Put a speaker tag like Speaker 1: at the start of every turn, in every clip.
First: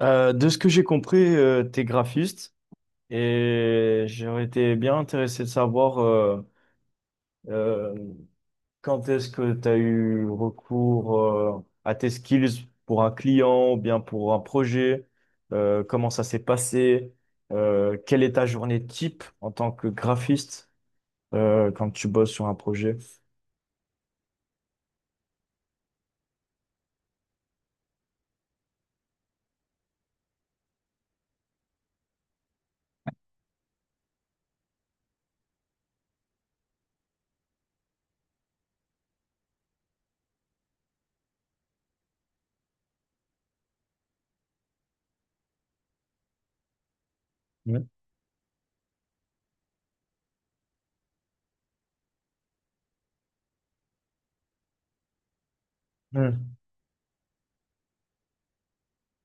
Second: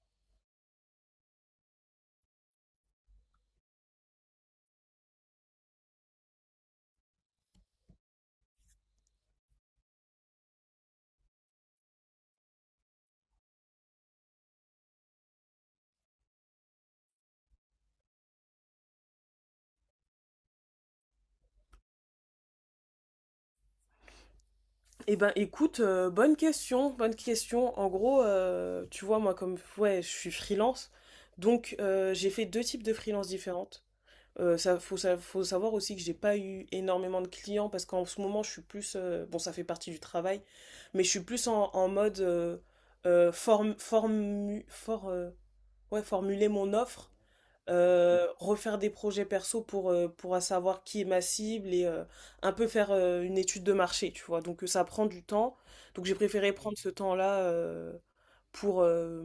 Speaker 1: De ce que j'ai compris, t'es graphiste et j'aurais été bien intéressé de savoir euh, quand est-ce que t'as eu recours à tes skills pour un client ou bien pour un projet, comment ça s'est passé, quelle est ta journée type en tant que graphiste quand tu bosses sur un projet.
Speaker 2: Eh ben écoute, bonne question, bonne question. En gros, tu vois, moi comme ouais, je suis freelance, donc j'ai fait deux types de freelance différentes. Ça, faut savoir aussi que j'ai pas eu énormément de clients parce qu'en ce moment je suis plus, bon ça fait partie du travail, mais je suis plus en mode euh, form- formu- for- euh, ouais, formuler mon offre
Speaker 1: Ouais.
Speaker 2: refaire des projets perso pour savoir qui est ma cible et un peu faire une étude de marché, tu vois. Donc ça prend du temps. Donc j'ai préféré
Speaker 1: Hmm.
Speaker 2: prendre ce temps-là pour, euh,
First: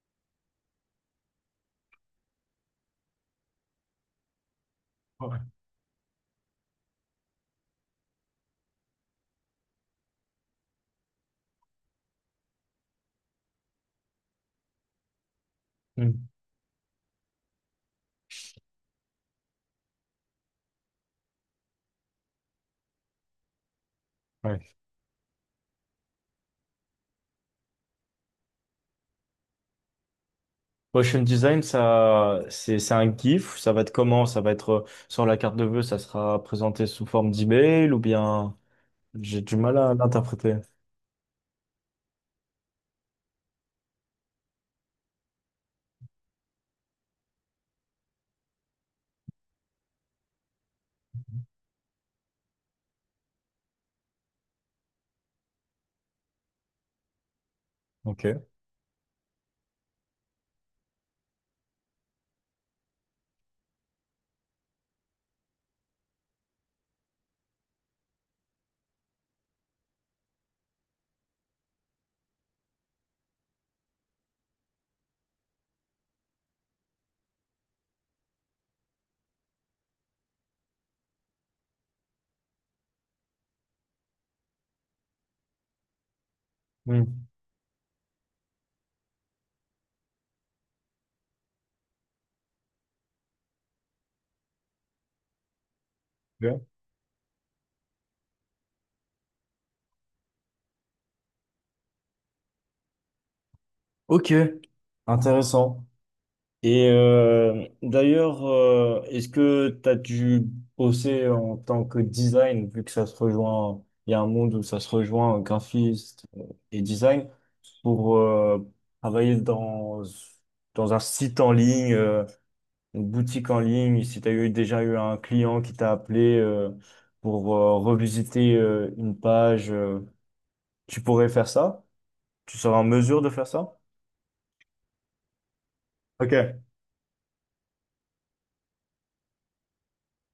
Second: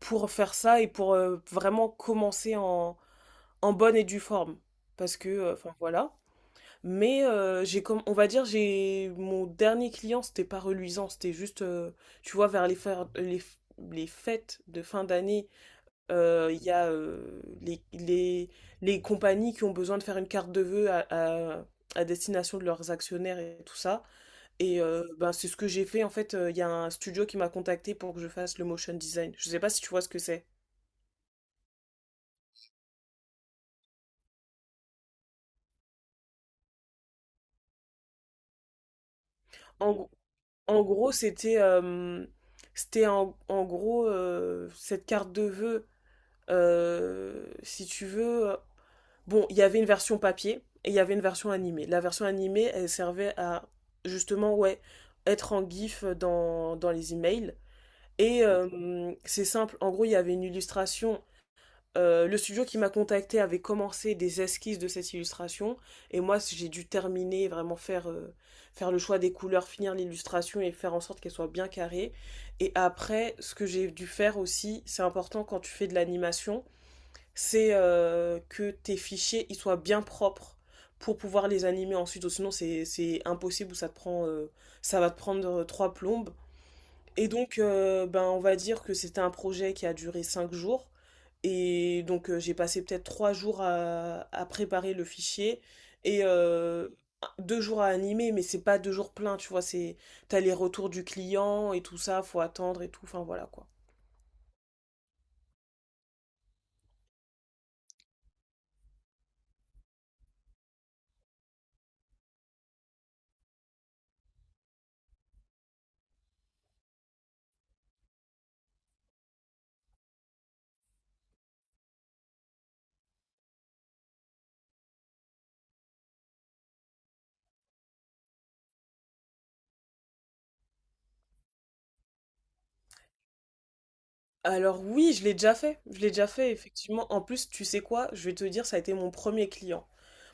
Speaker 2: pour faire ça et pour vraiment commencer en bonne et due forme. Parce que,
Speaker 1: Ouais.
Speaker 2: enfin voilà. Mais j'ai comme, on va dire, j'ai mon dernier client, c'était pas reluisant, c'était juste, tu vois, vers les, fer- les, f- les fêtes de fin d'année
Speaker 1: Hmm.
Speaker 2: il y a les compagnies qui ont besoin de faire une carte de vœux à- à destination de leurs actionnaires et tout ça.
Speaker 1: Ouais.
Speaker 2: Et ben, c'est ce que j'ai fait. En fait, il y a un studio qui m'a contacté pour que je fasse le motion design. Je sais pas si tu vois ce que c'est.
Speaker 1: Motion design, ça, c'est un GIF. Ça va être comment? Ça va être sur la carte de vœux, ça sera présenté sous forme d'email ou bien j'ai du mal
Speaker 2: En,
Speaker 1: à
Speaker 2: gr-
Speaker 1: l'interpréter.
Speaker 2: en gros, c'était c'était en, en gros cette carte de vœux si tu veux. Bon, il y avait une version papier et il y avait une version animée. La version animée, elle servait à justement, ouais, être en GIF dans les emails. Et
Speaker 1: Ok.
Speaker 2: c'est simple, en gros, il y avait une illustration. Le studio qui m'a contacté avait commencé des esquisses de cette illustration et moi j'ai dû terminer, vraiment faire, faire le choix des couleurs, finir l'illustration et faire en sorte qu'elle soit bien carrée. Et après, ce que j'ai dû faire aussi, c'est important quand tu fais de l'animation, c'est que tes fichiers ils soient bien propres pour pouvoir les animer ensuite, sinon c'est impossible ou ça te prend ça va te prendre trois plombes.
Speaker 1: Hmm.
Speaker 2: Et donc ben on va dire que c'était un projet qui a duré cinq jours et donc j'ai passé peut-être trois jours à préparer le fichier et
Speaker 1: Ok,
Speaker 2: deux jours à animer, mais c'est pas deux jours pleins, tu vois, c'est t'as les retours du client et tout ça, faut attendre et tout, enfin voilà quoi.
Speaker 1: ok, intéressant. Et d'ailleurs, est-ce que tu as dû bosser en tant que design, vu que ça se rejoint, il y a un monde où ça se rejoint, graphiste et design, pour travailler dans un site en ligne, une boutique en ligne, si tu as déjà eu un client qui t'a appelé pour revisiter une page, tu pourrais faire ça? Tu seras en mesure de faire ça?
Speaker 2: Alors oui, je l'ai déjà fait. Je l'ai déjà fait,
Speaker 1: Ok.
Speaker 2: effectivement. En plus, tu sais quoi? Je vais te dire, ça a été mon premier client.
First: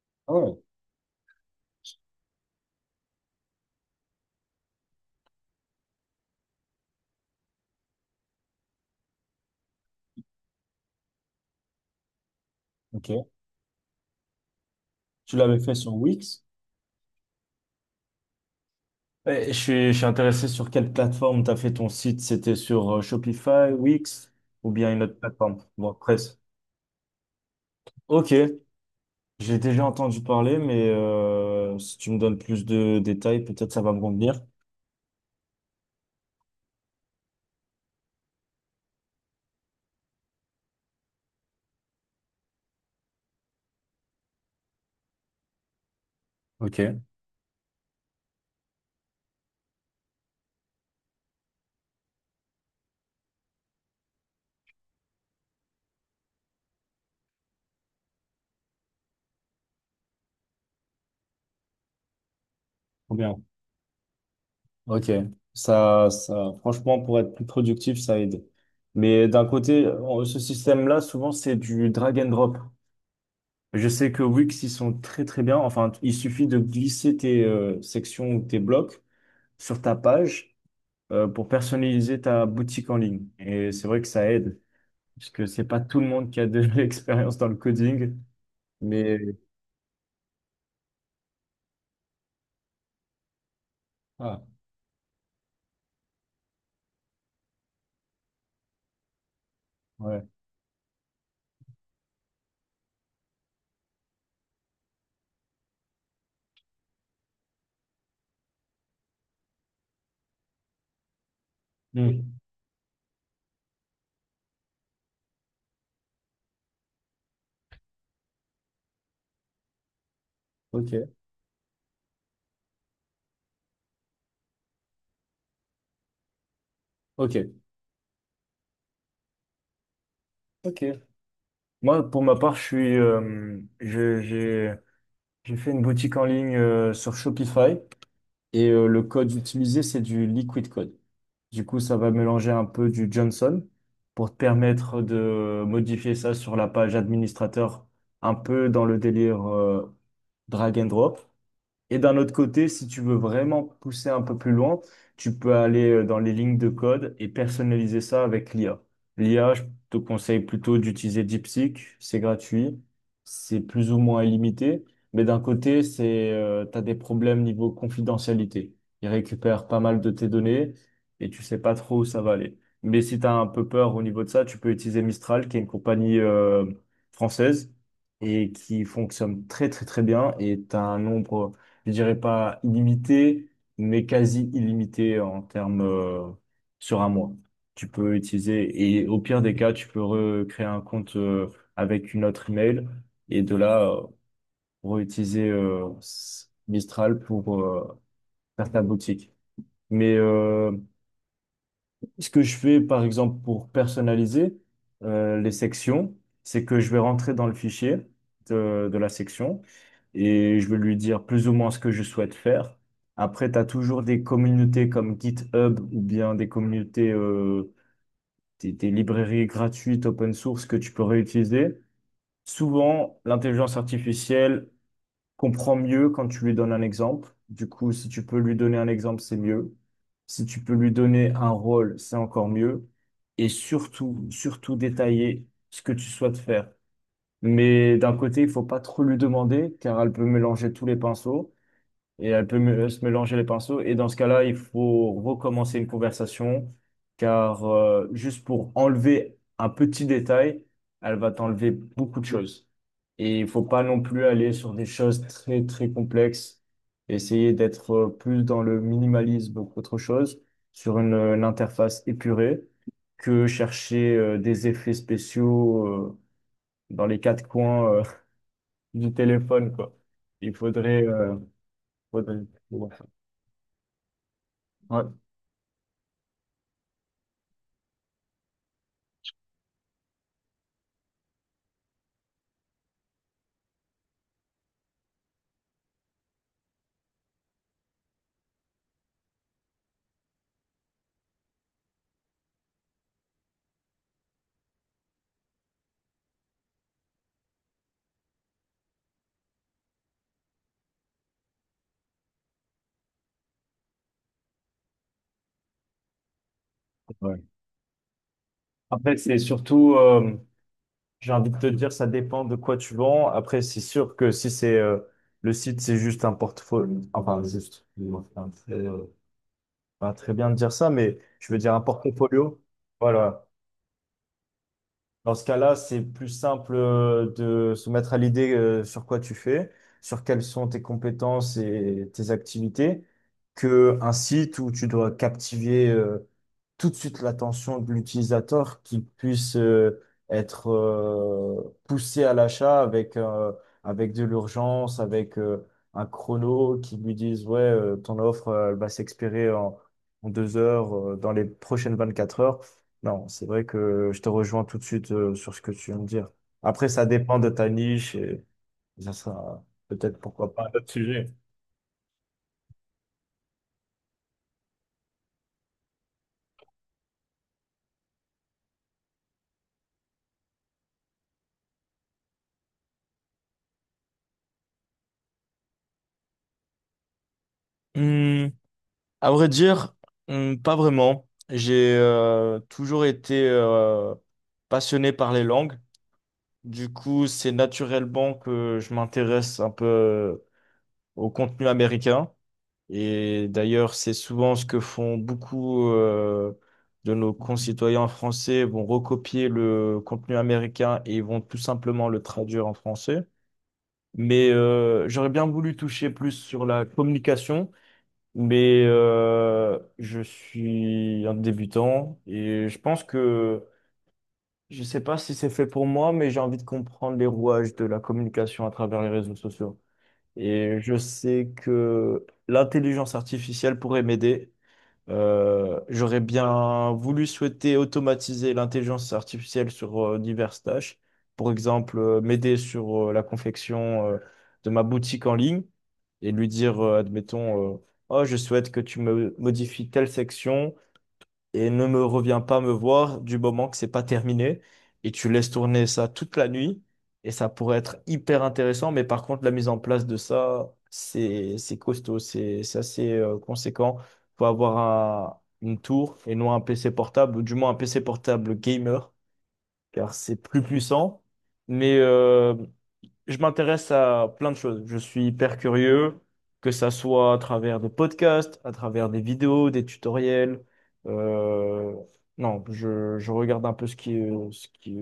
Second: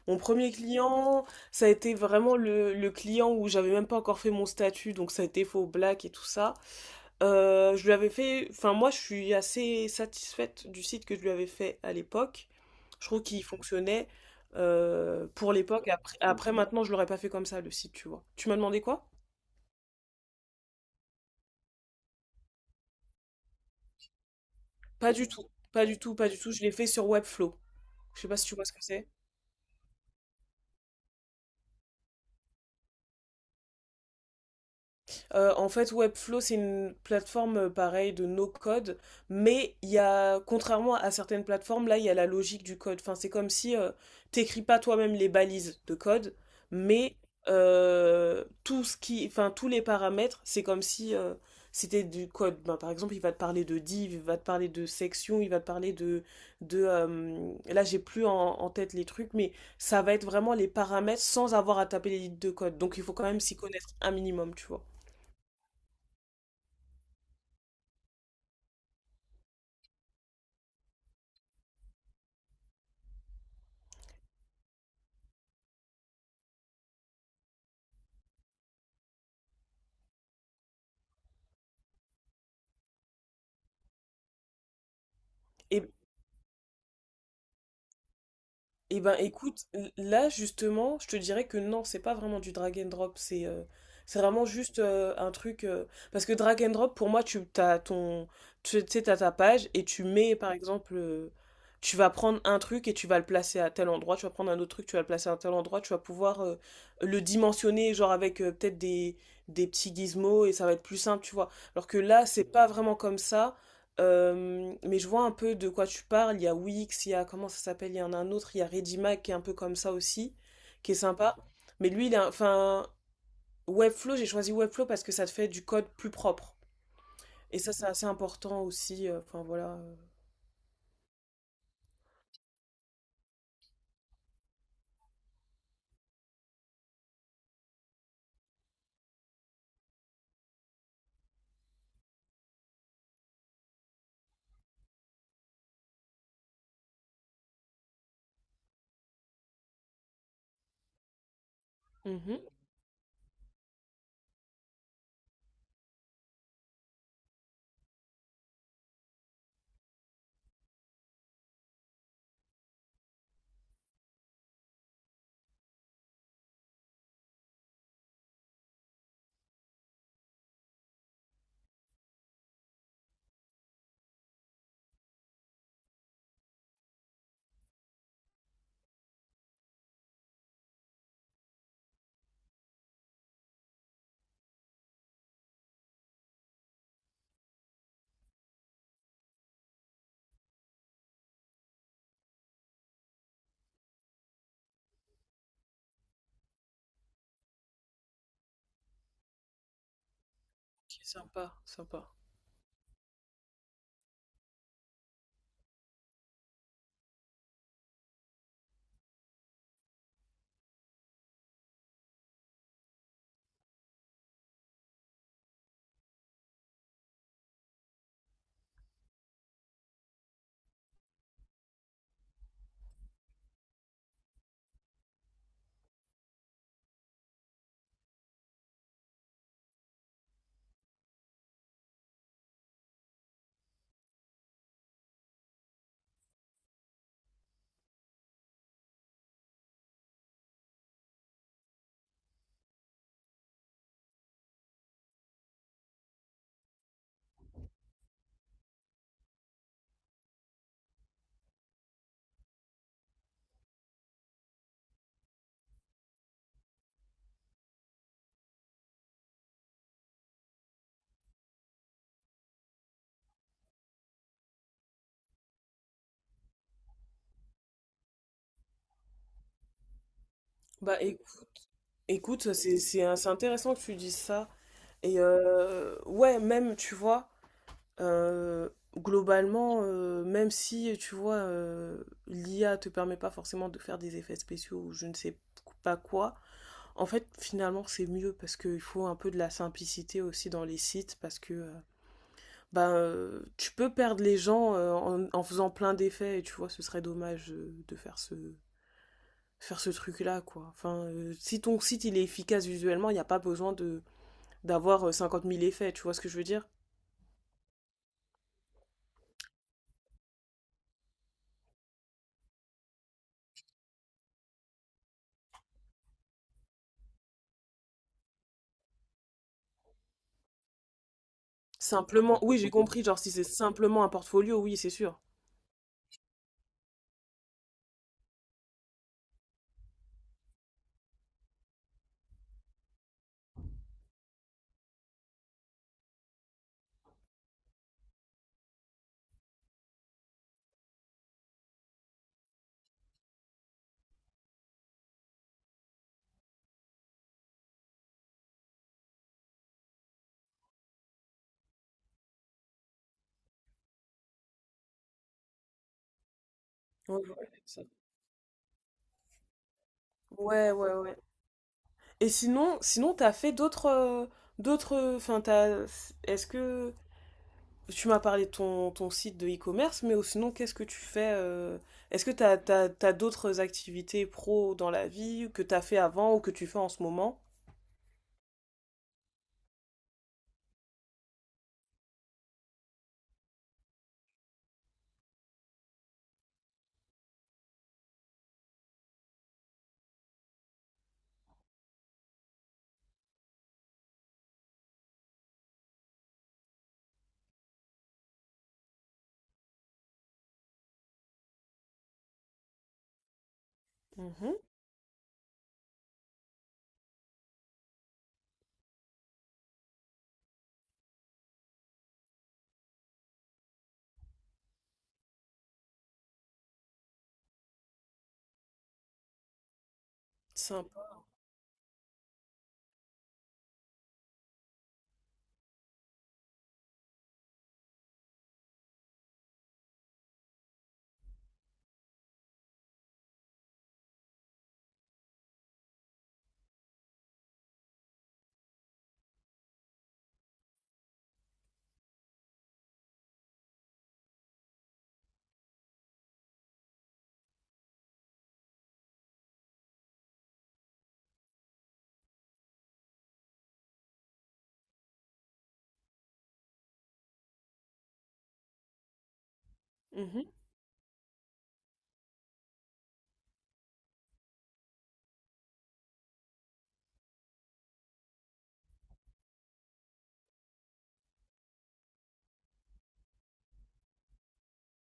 Speaker 2: Mon
Speaker 1: Ah
Speaker 2: premier
Speaker 1: ouais,
Speaker 2: client, ça a été vraiment le client où j'avais même pas encore fait mon statut, donc ça a été faux black et tout ça. Je lui avais fait, enfin moi, je suis assez satisfaite du site que je lui avais fait à l'époque. Je trouve
Speaker 1: ok.
Speaker 2: qu'il fonctionnait
Speaker 1: Tu
Speaker 2: pour
Speaker 1: l'avais fait
Speaker 2: l'époque.
Speaker 1: sur
Speaker 2: Après,
Speaker 1: Wix?
Speaker 2: après, maintenant, je l'aurais pas fait comme ça, le site, tu vois. Tu m'as demandé quoi?
Speaker 1: Ouais, je suis intéressé sur quelle plateforme tu as fait ton site. C'était sur Shopify, Wix ou bien une
Speaker 2: Pas
Speaker 1: autre
Speaker 2: du tout,
Speaker 1: plateforme?
Speaker 2: pas
Speaker 1: WordPress.
Speaker 2: du tout. Je l'ai fait sur Webflow. Je sais
Speaker 1: Ok,
Speaker 2: pas si tu vois ce que c'est.
Speaker 1: j'ai déjà entendu parler, mais si tu me donnes plus de détails, peut-être ça va me convenir.
Speaker 2: En fait, Webflow, c'est une plateforme pareil de no code, mais il y a, contrairement à certaines plateformes, là, il y a la logique du code. Enfin, c'est comme si t'écris pas toi-même les balises de code,
Speaker 1: Ok.
Speaker 2: mais tout ce qui, enfin, tous les paramètres, c'est comme si c'était du code. Ben, par exemple, il va te parler de div, il va te parler de section, il va te parler de, là, j'ai plus en tête les trucs, mais ça va être vraiment les paramètres sans avoir à taper les lignes de code. Donc, il faut
Speaker 1: Trop
Speaker 2: quand même
Speaker 1: bien.
Speaker 2: s'y connaître un minimum, tu vois.
Speaker 1: Ok, franchement, pour être plus productif, ça aide. Mais d'un côté, ce système-là, souvent, c'est du drag and drop. Je sais que Wix, ils sont très, très bien. Enfin, il suffit de glisser tes sections ou tes blocs sur ta page pour personnaliser ta boutique en ligne. Et c'est vrai que ça aide, puisque c'est pas
Speaker 2: Et,
Speaker 1: tout le monde qui a de l'expérience dans le coding.
Speaker 2: et ben
Speaker 1: Mais,
Speaker 2: écoute, là justement, je te dirais que non, c'est pas vraiment du drag and drop, c'est
Speaker 1: ah,
Speaker 2: vraiment juste un truc, parce que drag and drop, pour moi, tu t'as ton, tu tu sais, t'as ta page et tu
Speaker 1: ouais.
Speaker 2: mets par exemple, tu vas prendre un truc et tu vas le placer à tel endroit, tu vas prendre un autre truc, tu vas le placer à tel endroit, tu vas pouvoir le dimensionner, genre avec peut-être des petits gizmos et ça va être plus simple, tu vois. Alors que là,
Speaker 1: Hmm.
Speaker 2: c'est pas vraiment comme ça. Mais je vois un peu de quoi tu parles. Il y a Wix, il y a comment ça s'appelle, il y en a un autre, il y a Redimac qui est un peu comme ça aussi,
Speaker 1: Ok,
Speaker 2: qui est sympa. Mais lui, il a, enfin, Webflow, j'ai choisi Webflow parce que ça te fait du code plus propre.
Speaker 1: ok,
Speaker 2: Et ça, c'est assez important aussi. Enfin voilà.
Speaker 1: ok. Moi, pour ma part, je suis, je, j'ai fait une boutique en ligne sur Shopify et le code utilisé, c'est du Liquid Code. Du coup, ça va mélanger un peu du Johnson pour te permettre de modifier ça sur la page administrateur, un peu dans le délire drag and drop. Et d'un autre
Speaker 2: Mhm.
Speaker 1: côté, si tu veux vraiment pousser un peu plus loin, tu peux aller dans les lignes de code et personnaliser ça avec l'IA. L'IA, je te conseille plutôt d'utiliser DeepSeek, c'est gratuit, c'est plus ou moins illimité, mais d'un côté, tu as des problèmes niveau confidentialité. Il récupère pas mal de tes données et tu sais pas trop où ça va aller. Mais si tu as un peu peur au niveau de ça, tu peux utiliser Mistral, qui est une compagnie française et qui fonctionne très très très bien et tu as un nombre, je dirais pas illimité, mais quasi illimité en termes sur un mois. Tu peux utiliser, et au pire des cas, tu peux recréer un compte avec une autre email, et de là, réutiliser Mistral pour faire ta boutique. Mais
Speaker 2: Ok, sympa, sympa.
Speaker 1: ce que je fais, par exemple, pour personnaliser les sections, c'est que je vais rentrer dans le fichier de la section et je vais lui dire plus ou moins ce que je souhaite faire. Après, tu as toujours des communautés comme GitHub ou bien des communautés, des librairies gratuites open source que tu peux réutiliser. Souvent, l'intelligence artificielle comprend mieux quand tu lui donnes un exemple. Du coup, si tu peux lui donner un exemple, c'est mieux. Si tu peux lui donner un rôle, c'est encore mieux. Et surtout, surtout détailler ce que tu souhaites faire. Mais d'un côté, il faut pas trop lui demander, car elle peut mélanger tous les pinceaux, et elle peut se mélanger les pinceaux. Et dans ce cas-là, il faut recommencer une conversation, car juste pour enlever un petit détail, elle va t'enlever beaucoup de choses. Et il faut pas non plus aller sur des choses très, très complexes. Essayer d'être plus dans le minimalisme qu'autre chose, sur une interface épurée, que chercher des effets spéciaux dans les quatre coins du téléphone, quoi. Il
Speaker 2: Bah
Speaker 1: faudrait...
Speaker 2: éc-
Speaker 1: euh, faudrait-
Speaker 2: écoute,
Speaker 1: Ouais.
Speaker 2: c'est intéressant que tu dises ça. Et ouais, même, tu vois. Euh, globalement, même si, tu vois, l'IA te permet pas forcément de faire des effets spéciaux ou je ne sais pas quoi, en fait, finalement, c'est mieux parce qu'il faut un peu de la simplicité aussi dans les sites parce que tu peux perdre les gens en faisant plein d'effets et tu vois, ce serait dommage de faire ce truc-là, quoi. Enfin, si ton site il est efficace visuellement, il n'y a pas besoin de d'avoir 50 000 effets, tu vois ce que je veux dire?
Speaker 1: Ouais. Après, j'ai envie de te dire, ça dépend de quoi tu vends. Après, c'est sûr que si c'est le site, c'est juste un portfolio, excuse-moi, pas très bien de dire ça, mais je veux dire un
Speaker 2: Simplement, oui,
Speaker 1: portfolio.
Speaker 2: j'ai compris, genre si c'est
Speaker 1: Voilà.
Speaker 2: simplement un portfolio, oui, c'est sûr.
Speaker 1: Dans ce cas-là, c'est plus simple de se mettre à l'idée sur quoi tu fais, sur quelles sont tes compétences et tes activités, que un site où tu dois captiver tout de suite l'attention de l'utilisateur, qu'il puisse être poussé à l'achat avec de l'urgence, avec un chrono qui lui dise ouais, ton offre elle va s'expirer en 2 heures, dans les prochaines 24 heures. Non, c'est vrai que je te rejoins tout de suite sur ce que tu viens de dire. Après, ça
Speaker 2: Ouais,
Speaker 1: dépend de ta
Speaker 2: Ça-
Speaker 1: niche et ça sera peut-être pourquoi pas un autre
Speaker 2: ouais.
Speaker 1: sujet.
Speaker 2: Et sinon, t'as fait d'autres, d'autres, enfin, t'as, est-ce que tu m'as parlé de ton, ton site de e-commerce, mais sinon, qu'est-ce que tu fais est-ce que t'as d'autres activités pro dans la vie ou que t'as fait avant ou que tu fais en ce moment?
Speaker 1: Hmm, à vrai dire, hmm, pas vraiment. J'ai toujours été passionné par les langues. Du coup, c'est naturellement que je m'intéresse un peu au contenu américain. Et d'ailleurs, c'est souvent ce que font beaucoup de nos concitoyens français. Ils vont recopier le contenu américain et ils vont tout simplement le traduire en français. Mais
Speaker 2: Mhm,
Speaker 1: j'aurais bien voulu toucher plus sur la communication, mais je suis un débutant et je pense que je ne sais pas si c'est fait pour moi, mais j'ai envie de comprendre les rouages de la communication à travers les réseaux sociaux. Et je
Speaker 2: sympa.
Speaker 1: sais que l'intelligence artificielle pourrait m'aider j'aurais bien voulu souhaiter automatiser l'intelligence artificielle sur diverses tâches. Par exemple, m'aider sur la confection de ma boutique en ligne et lui dire, admettons, oh, je souhaite que tu me modifies telle section et ne me reviens pas me voir du moment que c'est pas terminé. Et tu laisses tourner ça toute la nuit et ça pourrait être hyper intéressant. Mais par contre, la mise en place de ça, c'est costaud, c'est assez conséquent. Faut avoir un- une tour et non un PC portable, ou du moins un PC portable gamer, car c'est
Speaker 2: Mhm,
Speaker 1: plus puissant. Mais je m'intéresse à plein de choses. Je suis hyper curieux, que ça soit à travers des podcasts, à travers des vidéos, des tutoriels. Euh, non, je regarde un peu ce qui,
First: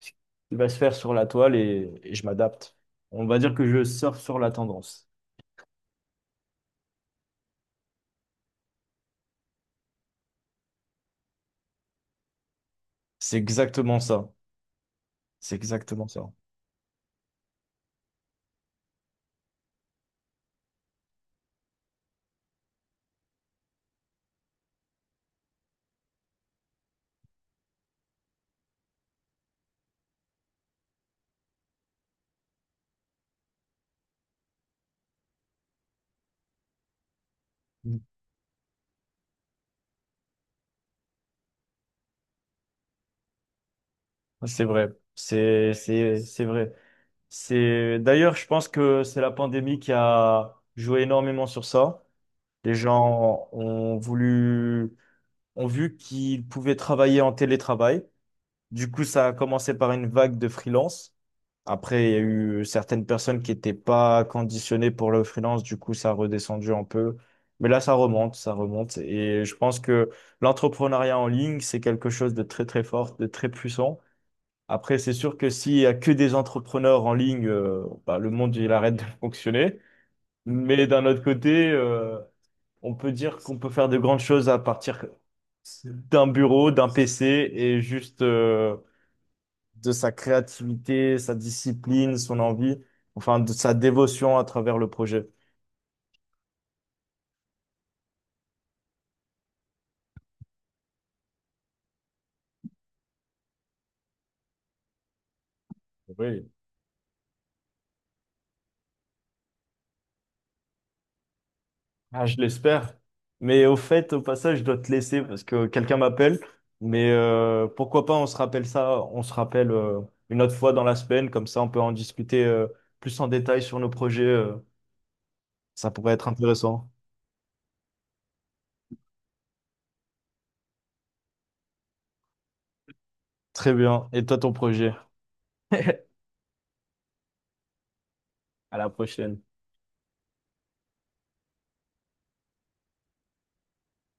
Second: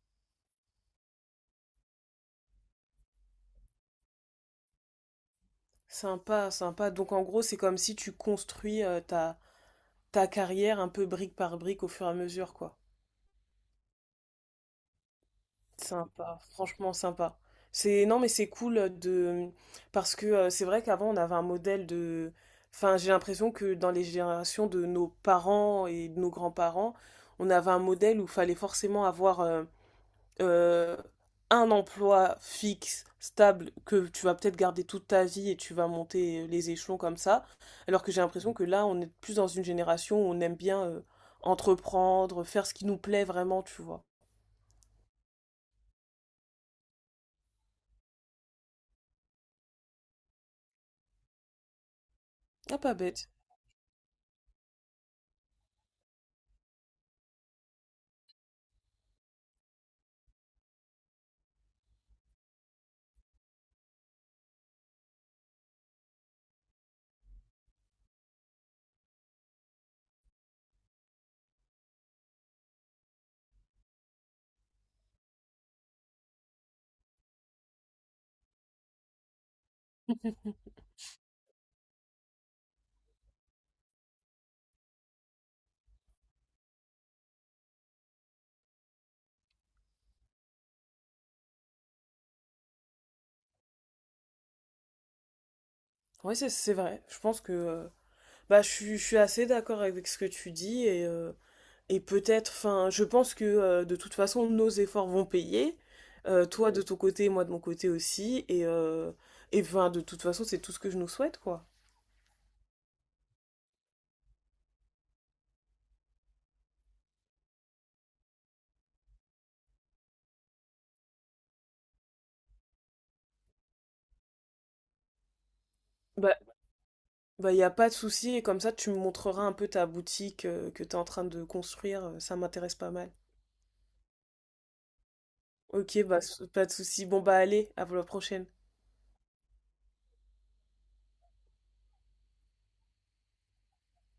Speaker 1: ce qui va se faire sur la toile et je m'adapte. On va dire que je surfe sur la tendance.
Speaker 2: sympa, sympa. Donc en gros, c'est comme si tu construis ta carrière un peu brique par brique au fur et à mesure, quoi.
Speaker 1: C'est exactement ça. C'est exactement ça.
Speaker 2: Sympa, franchement sympa. C'est non mais c'est cool de parce que c'est vrai qu'avant on avait un modèle de enfin j'ai l'impression que dans les générations de nos parents et de nos grands-parents, on avait un modèle où il fallait forcément avoir euh, un emploi fixe, stable, que tu vas peut-être garder toute ta vie et tu vas monter les échelons comme ça. Alors que j'ai l'impression que là, on est plus dans une génération où on aime bien entreprendre, faire ce qui nous plaît vraiment, tu vois.
Speaker 1: C'est vrai. C'est vrai. C'est d'ailleurs, je pense que c'est la pandémie qui a joué énormément sur ça. Les
Speaker 2: Ah, pas bête.
Speaker 1: gens ont voulu, ont vu qu'ils pouvaient travailler en télétravail. Du coup, ça a commencé par une vague de freelance. Après, il y a eu certaines personnes qui n'étaient pas conditionnées pour le freelance. Du coup, ça a redescendu un peu. Mais là, ça remonte. Et je pense que l'entrepreneuriat en ligne, c'est quelque chose de très, très fort, de très puissant. Après, c'est sûr que s'il y a que des entrepreneurs en ligne, bah, le monde, il arrête de fonctionner. Mais d'un autre côté, on peut dire qu'on peut faire de grandes choses à partir d'un bureau, d'un PC et juste de sa créativité, sa discipline, son envie, enfin de sa dévotion à travers le projet.
Speaker 2: Oui, c'est vrai. Je pense que suis je suis assez d'accord avec ce que tu dis, et je pense que de toute façon, nos efforts vont payer.
Speaker 1: Oui.
Speaker 2: Toi de ton côté, moi de mon côté aussi. Et, 'fin, de toute façon, c'est tout ce que je nous souhaite, quoi.
Speaker 1: Ah, je l'espère. Mais au fait, au passage, je dois te laisser parce que quelqu'un m'appelle. Mais pourquoi pas, on se rappelle une autre fois dans la semaine, comme ça on peut en discuter plus en détail sur nos projets. Ça pourrait être
Speaker 2: Bah,
Speaker 1: intéressant.
Speaker 2: y a pas de souci, et comme ça, tu me montreras un peu ta boutique que tu es en train de construire, ça m'intéresse pas mal.
Speaker 1: Très bien. Et toi, ton projet?
Speaker 2: Ok, pas de souci. Bon, bah, allez, à la prochaine.
Speaker 1: À la prochaine.